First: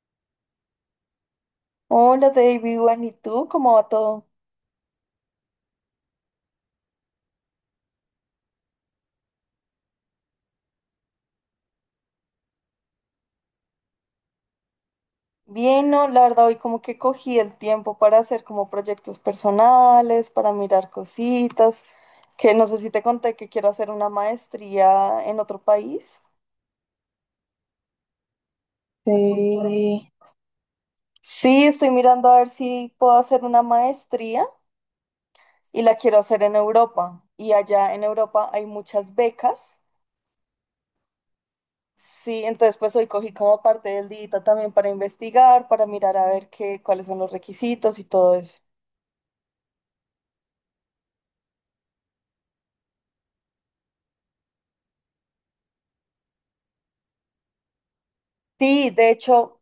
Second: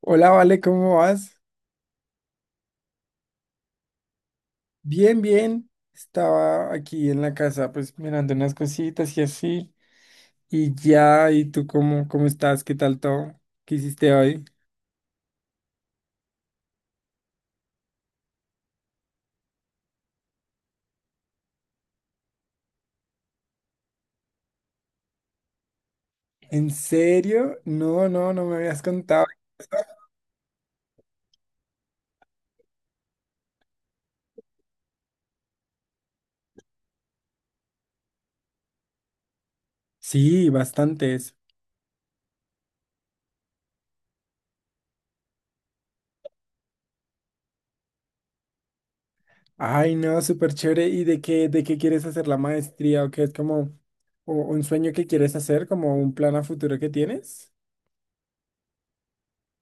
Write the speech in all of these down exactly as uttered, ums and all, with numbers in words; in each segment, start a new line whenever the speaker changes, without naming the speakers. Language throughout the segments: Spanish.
Hola, Vale, ¿cómo vas?
Hola David, bueno, ¿y tú? ¿Cómo va todo?
Bien, bien. Estaba aquí en la casa, pues mirando unas cositas y así. Y ya, ¿y tú cómo, cómo estás? ¿Qué tal todo? ¿Qué hiciste hoy?
Bien, no, la verdad hoy como que cogí el tiempo para hacer como proyectos personales, para mirar cositas, que no sé si te conté que quiero hacer una maestría en otro país.
¿En serio? No, no, no me habías contado.
Sí. Sí, estoy mirando a ver si puedo hacer una maestría y la quiero hacer en Europa. Y allá en Europa hay muchas becas.
Sí, bastantes.
Sí, entonces pues hoy cogí como parte del día también para investigar, para mirar a ver qué, cuáles son los requisitos y todo eso.
Ay, no, súper chévere. ¿Y de qué, de qué quieres hacer la maestría? ¿O qué es como o- un sueño que quieres hacer? ¿Como un plan a futuro que tienes?
Sí, de hecho,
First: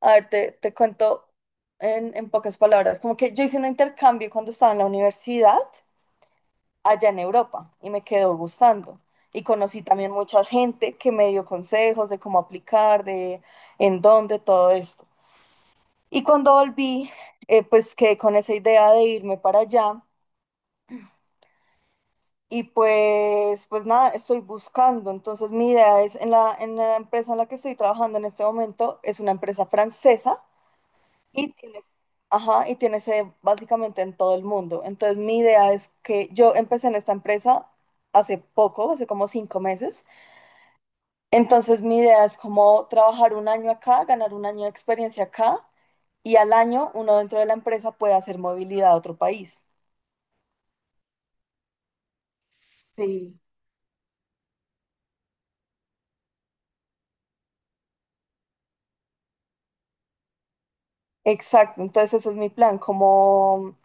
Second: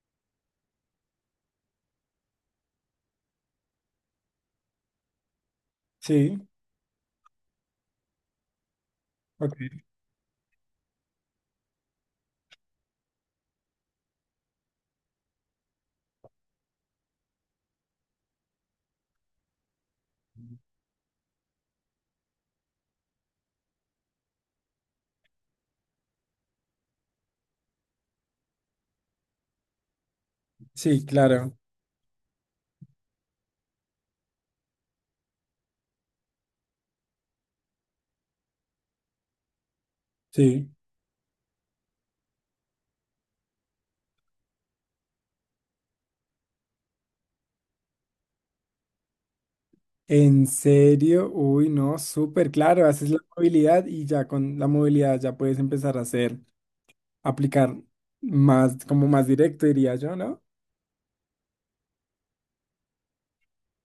a ver, te, te cuento en, en pocas palabras, como que yo hice un intercambio cuando estaba en la universidad
Sí,
allá en Europa y me quedó gustando. Y
ok.
conocí también mucha gente que me dio consejos de cómo aplicar, de en dónde, todo esto. Y cuando volví, eh, pues quedé con esa idea de irme para allá y pues, pues nada, estoy buscando. Entonces mi idea es, en la, en la empresa en la que estoy trabajando en este momento, es una empresa francesa.
Sí,
Y
claro.
tiene, ajá, y tiene sede básicamente en todo el mundo. Entonces, mi idea es que yo empecé en esta empresa hace poco, hace como cinco meses.
Sí.
Entonces, mi idea es como trabajar un año acá, ganar un año de experiencia acá y al año uno dentro de la empresa puede hacer movilidad a otro país.
En serio, uy, no, súper claro, haces la
Sí.
movilidad y ya con la movilidad ya puedes empezar a hacer, aplicar más, como más directo, diría yo, ¿no?
Exacto, entonces ese es mi plan, como,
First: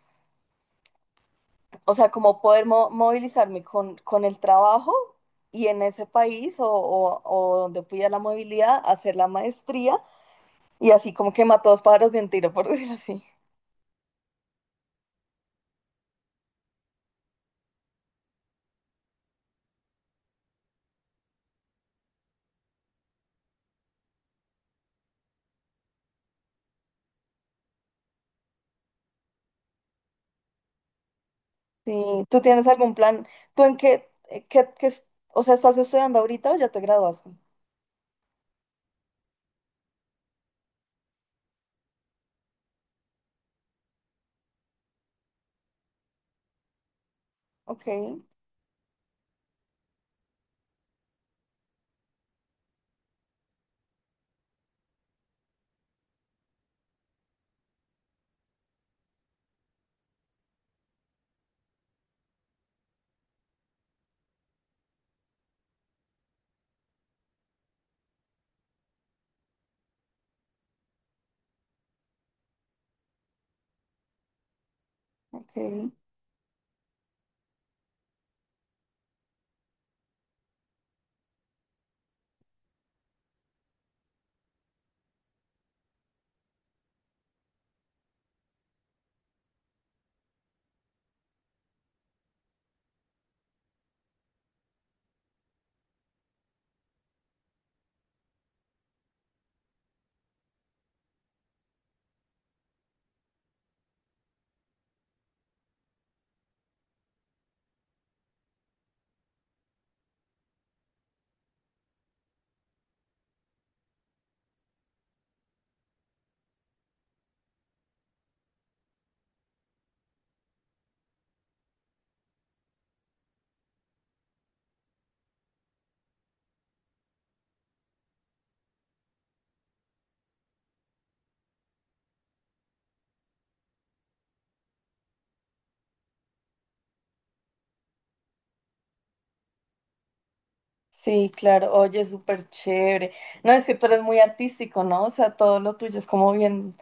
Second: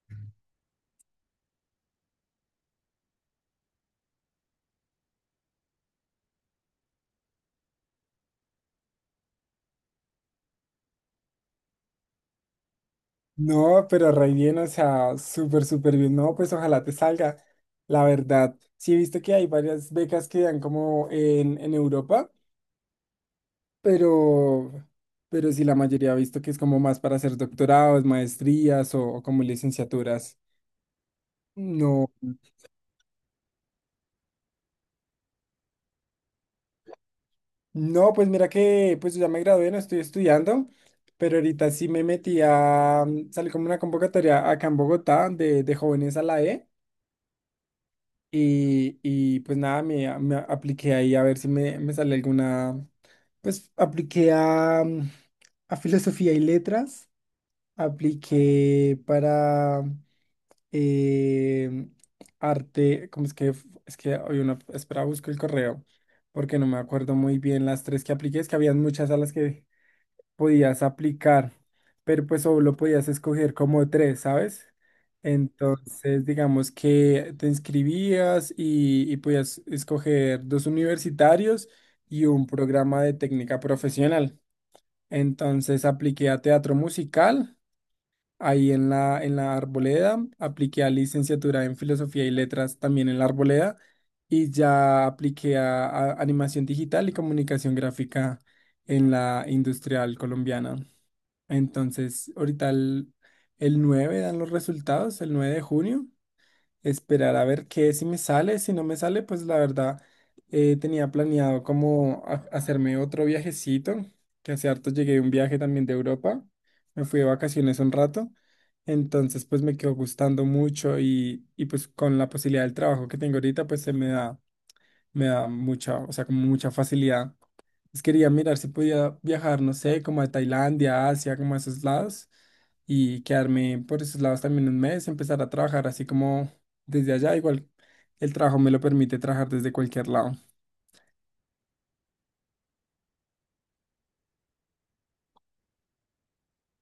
o sea, como poder mo- movilizarme con, con el trabajo y en ese país o, o- o donde pida la movilidad, hacer la maestría. Y así como que mató dos pájaros de un tiro, por decirlo así.
No, pero re bien, o sea, súper, súper bien. No, pues ojalá te salga. La verdad, sí he visto que hay varias becas que dan como en, en Europa, pero, pero sí la mayoría ha visto que es como más para hacer doctorados, maestrías o, o como licenciaturas. No.
Sí, ¿tú tienes algún plan? ¿Tú en qué, eh, qué, qué es- o sea, estás estudiando ahorita o ya te graduaste?
No, pues mira que pues yo ya me gradué, no estoy estudiando, pero ahorita sí me metí a, mm, salí como una convocatoria acá en Bogotá de, de jóvenes a la E
Ok,
y, y pues nada, me, a- me apliqué ahí a ver si me, me sale alguna, pues apliqué a, mm, a filosofía y letras. Apliqué para eh, arte, ¿cómo es que? f- Es que hoy una, espera, busco el correo, porque no me acuerdo muy bien las tres que apliqué, es que habían muchas a las que podías aplicar, pero pues solo podías escoger como tres, ¿sabes?
ok.
Entonces, digamos que te inscribías y, y podías escoger dos universitarios y un programa de técnica profesional. Entonces, apliqué a teatro musical ahí en la, en la, Arboleda, apliqué a licenciatura en Filosofía y Letras también en la Arboleda y ya apliqué a, a Animación Digital y Comunicación Gráfica en la Industrial Colombiana. Entonces, ahorita el, el nueve dan los resultados, el nueve de junio, esperar a ver qué, si me sale, si no me sale, pues la verdad eh, tenía planeado como ha- hacerme otro viajecito, que hace harto llegué de un viaje también de Europa, me fui de vacaciones un rato, entonces pues me quedó gustando mucho y, y pues con la posibilidad del trabajo que tengo ahorita, pues se me da, me da mucha, o sea, como mucha facilidad. Pues quería mirar si podía viajar, no sé, como a Tailandia, Asia, como a esos lados, y quedarme por esos lados también un mes, empezar a trabajar así como desde allá. Igual el trabajo me lo permite trabajar desde cualquier lado.
Sí, claro, oye, súper chévere. No, es que tú eres muy artístico, ¿no? O sea, todo lo tuyo es como bien,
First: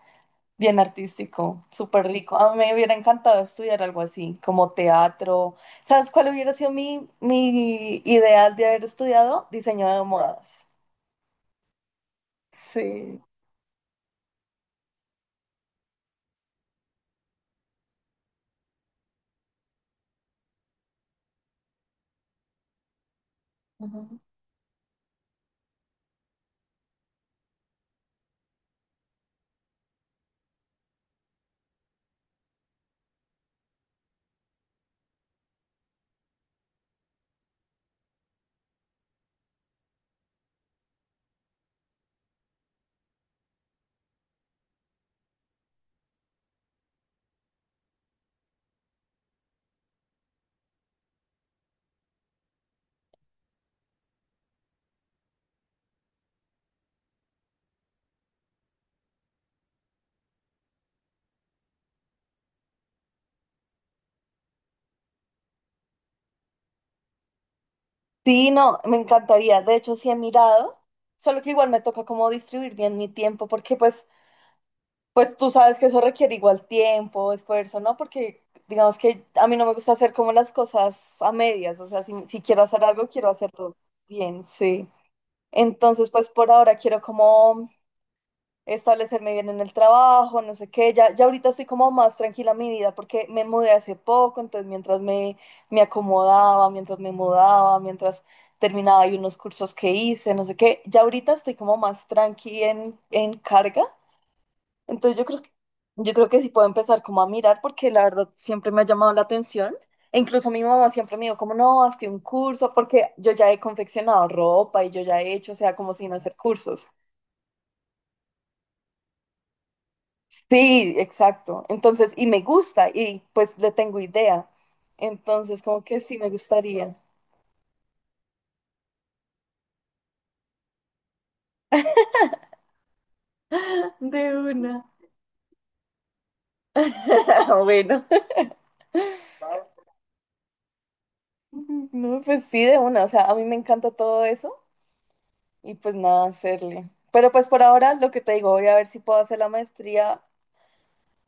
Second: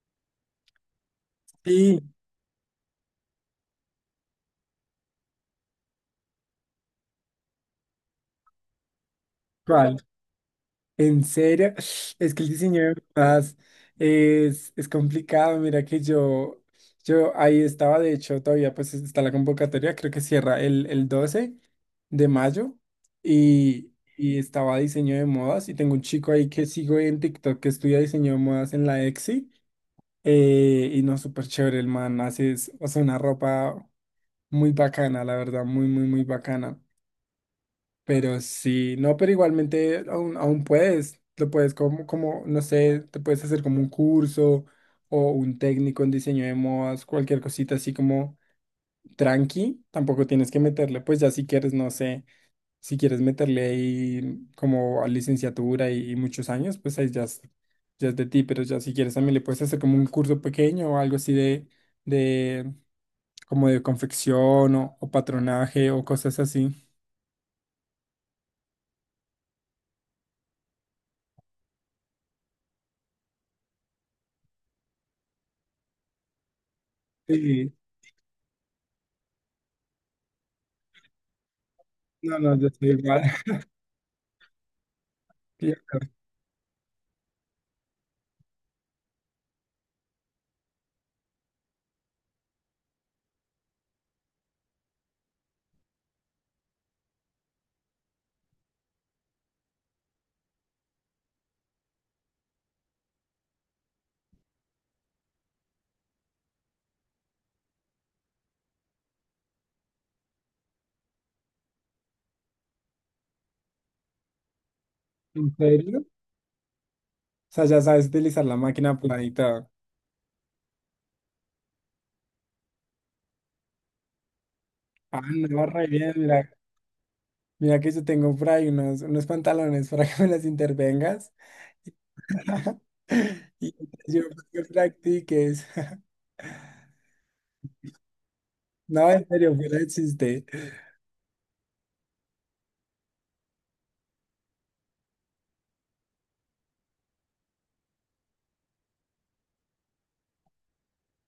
bien artístico,
¿Y
súper rico. A mí me hubiera encantado estudiar algo así, como teatro. ¿Sabes cuál hubiera sido mi, mi ideal de haber estudiado? Diseño
cuál?
de modas.
En serio, es que el diseño de
Sí.
portadas es, es complicado. Mira que yo, yo ahí estaba, de hecho, todavía pues está la convocatoria, creo que cierra el, el doce de mayo y, y estaba diseño de modas y tengo un chico ahí que sigo en TikTok que estudia diseño de modas en la E X I, eh, y no, súper chévere el man, hace, es- o sea, una ropa muy bacana, la verdad, muy, muy, muy bacana. Pero sí, no, pero igualmente aún, aún puedes, lo puedes como, como, no sé, te puedes hacer como un curso o un técnico en diseño de modas, cualquier cosita así como tranqui, tampoco tienes que meterle, pues ya si quieres, no sé, si quieres meterle ahí como a licenciatura y, y muchos años, pues ahí ya es, ya es de ti, pero ya si quieres también le puedes hacer como un curso pequeño o algo así de, de como de confección o, o patronaje o cosas así.
Sí, no, me encantaría. De hecho, sí he mirado, solo que igual me toca como distribuir bien mi tiempo, porque pues, pues tú sabes que eso requiere igual tiempo,
Sí,
esfuerzo, ¿no? Porque digamos que a mí no me gusta hacer como las cosas a medias, o sea, si,
no,
si
no,
quiero
yo
hacer
estoy
algo,
igual.
quiero hacerlo bien, sí.
Tío,
Entonces, pues por ahora quiero como establecerme bien en el trabajo, no sé qué. Ya, ya ahorita estoy como más tranquila en mi vida porque me mudé hace poco, entonces mientras me, me acomodaba, mientras me mudaba, mientras terminaba y unos cursos que hice, no sé qué, ya ahorita estoy como más tranqui en, en carga. Entonces yo creo que, yo creo que sí puedo empezar como a mirar porque la verdad siempre me ha llamado la atención. E incluso mi mamá siempre me dijo como, no, hazte un curso, porque yo ya he confeccionado ropa y yo ya he
¿en
hecho, o sea, como
serio? O
sin hacer cursos.
sea, ya sabes utilizar la máquina aplanada y todo.
Sí, exacto. Entonces, y me gusta y pues le tengo idea.
Ah,
Entonces,
no,
como
re
que
bien,
sí me
mira.
gustaría.
Mira que yo tengo por ahí unos, unos pantalones para que me las intervengas. Y yo
De
para que
una.
practiques.
Bueno.
No, en serio, fuera de chiste.
No, pues sí, de una. O sea, a mí me encanta todo eso y pues nada, hacerle. Pero pues por ahora lo que te digo, voy a ver si puedo hacer la maestría.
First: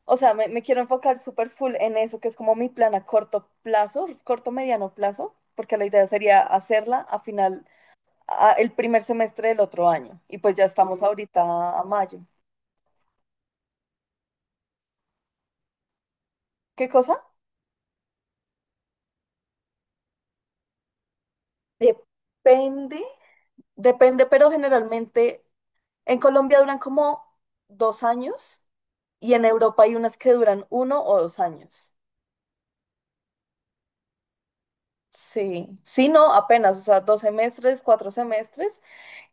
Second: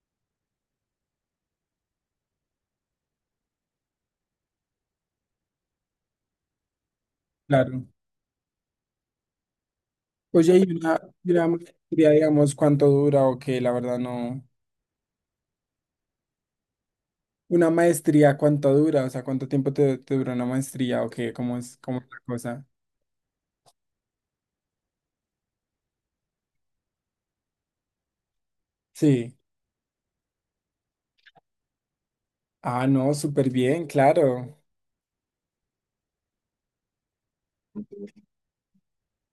O sea, me, me quiero enfocar súper full en eso, que es como mi plan a corto plazo, corto mediano plazo, porque la idea sería hacerla a final,
Claro.
a- el primer semestre del otro año. Y pues
Oye,
ya
y una,
estamos
y una
ahorita a
maestría,
mayo.
digamos, ¿cuánto dura o qué? La verdad no.
¿Qué cosa?
Una maestría, ¿cuánto dura? O sea, ¿cuánto tiempo te, te dura una maestría o qué? ¿Cómo es, cómo es la cosa?
Depende, depende, pero generalmente en Colombia duran como dos años y
Sí.
en Europa hay unas que duran uno o dos años.
Ah, no, súper bien, claro.
Sí, sí, no, apenas, o sea, dos semestres, cuatro semestres.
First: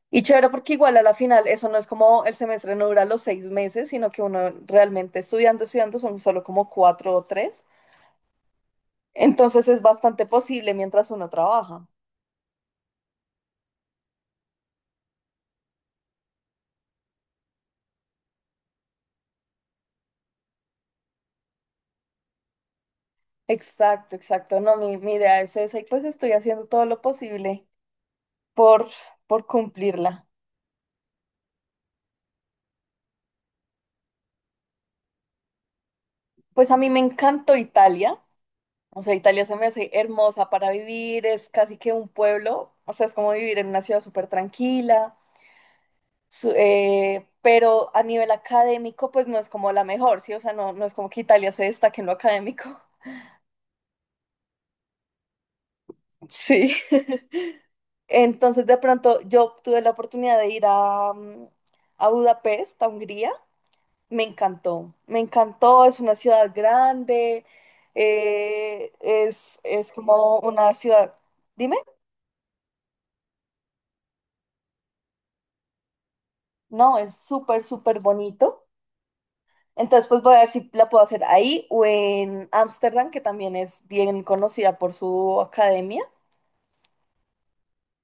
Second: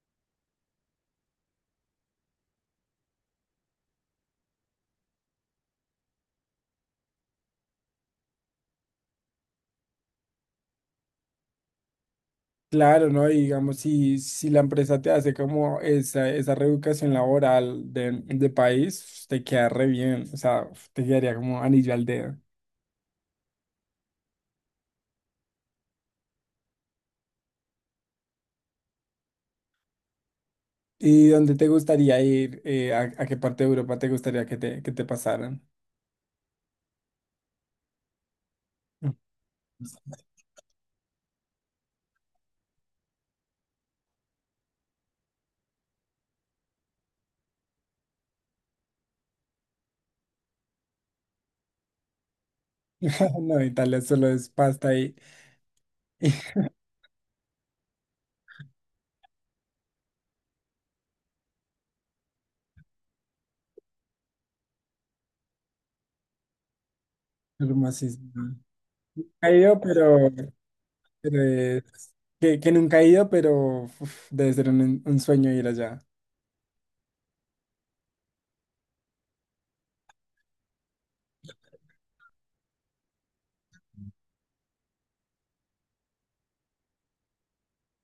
Y chévere porque igual a la final eso no es como el semestre no dura los seis meses, sino que uno realmente estudiando, estudiando son solo como cuatro o tres. Entonces es bastante posible mientras uno trabaja.
Claro, ¿no? Y digamos, si, si la empresa te hace como esa, esa reeducación laboral de, de país, te queda re bien, o sea, uf, te quedaría como anillo al dedo.
Exacto, exacto. No, mi, mi idea es esa y pues estoy haciendo todo lo posible por, por cumplirla.
¿Y dónde te gustaría ir? Eh, a, a qué parte de Europa te gustaría que te, que te pasaran?
Pues a mí me encantó Italia, o sea, Italia se me hace hermosa para vivir, es casi que un pueblo, o sea, es como vivir en una ciudad súper tranquila, su- eh, pero a nivel académico, pues no es como la mejor, ¿sí? O sea, no, no es como que Italia se destaque en lo académico.
No, Italia solo es pasta y, y
Sí. Entonces, de pronto, yo tuve la oportunidad de ir a, mm, a Budapest, a Hungría. Me encantó, me encantó, es una ciudad grande,
hermosísimo.
eh,
He
es,
ido,
es
pero,
como una ciudad,
pero
dime,
es- que, que nunca he ido, pero uf, debe ser un, un sueño ir allá.
no, es súper, súper bonito. Entonces, pues voy a ver si la puedo hacer ahí o en Ámsterdam, que también es bien conocida por su academia.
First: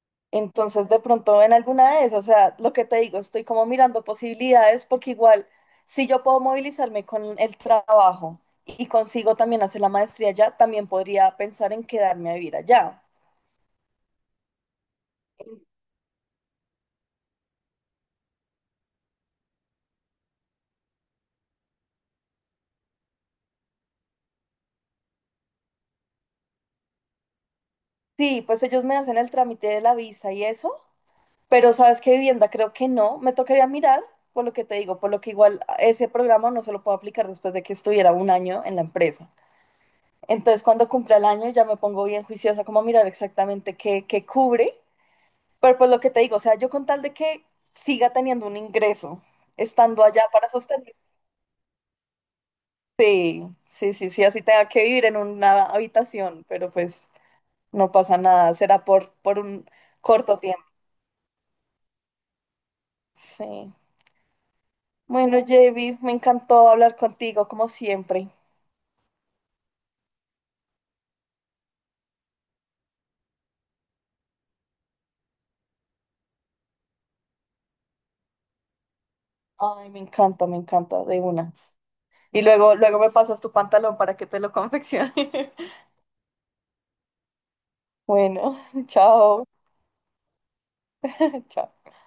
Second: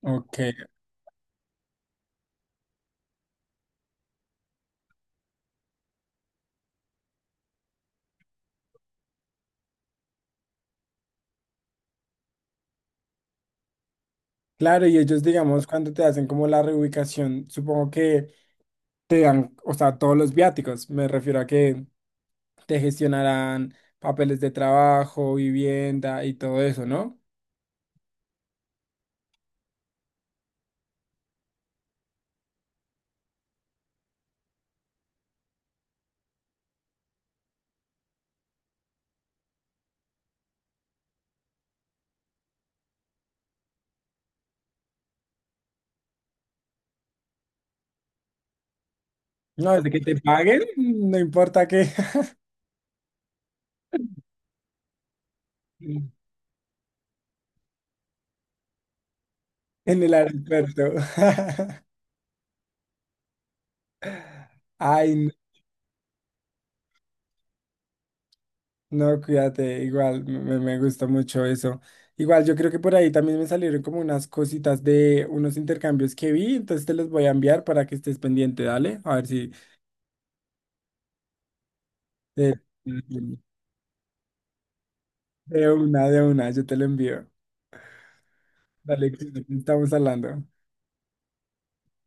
Ok.
Entonces, de pronto en alguna de esas, o sea, lo que te digo, estoy como mirando posibilidades porque igual, si yo puedo movilizarme con el trabajo y consigo también hacer la maestría allá, también podría pensar en quedarme a vivir allá.
Claro, y ellos, digamos, cuando te hacen como la reubicación, supongo que te dan, o sea, todos los viáticos. Me refiero a que te gestionarán papeles de trabajo, vivienda y todo eso, ¿no?
Sí, pues ellos me hacen el trámite de la visa y eso, pero sabes qué vivienda creo que no, me tocaría mirar por lo que te digo, por lo que igual ese programa no se lo puedo aplicar después de que estuviera un año en la empresa. Entonces cuando cumpla el año ya me pongo bien juiciosa como a mirar exactamente qué, qué, cubre, pero pues lo que te digo, o sea, yo con tal de que siga teniendo un ingreso,
No, desde que
estando
te
allá para
paguen,
sostener.
no importa que
Sí, sí, sí, sí, así tenga que vivir en una habitación, pero pues no pasa nada, será por, por un
en el
corto tiempo.
aeropuerto.
Sí.
Ay,
Bueno, Javi, me encantó hablar contigo, como siempre.
no, cuídate, igual me, me gusta mucho eso. Igual yo creo que por ahí también me salieron como unas cositas de unos intercambios que vi, entonces te los voy a enviar para que estés pendiente, dale. A ver si
Ay, me encanta, me encanta, de una. Y
de,
luego, luego me pasas tu pantalón para que te lo confeccione.
de una, de una, yo te lo envío.
Bueno,
Dale, Cris,
chao,
estamos hablando.
chao.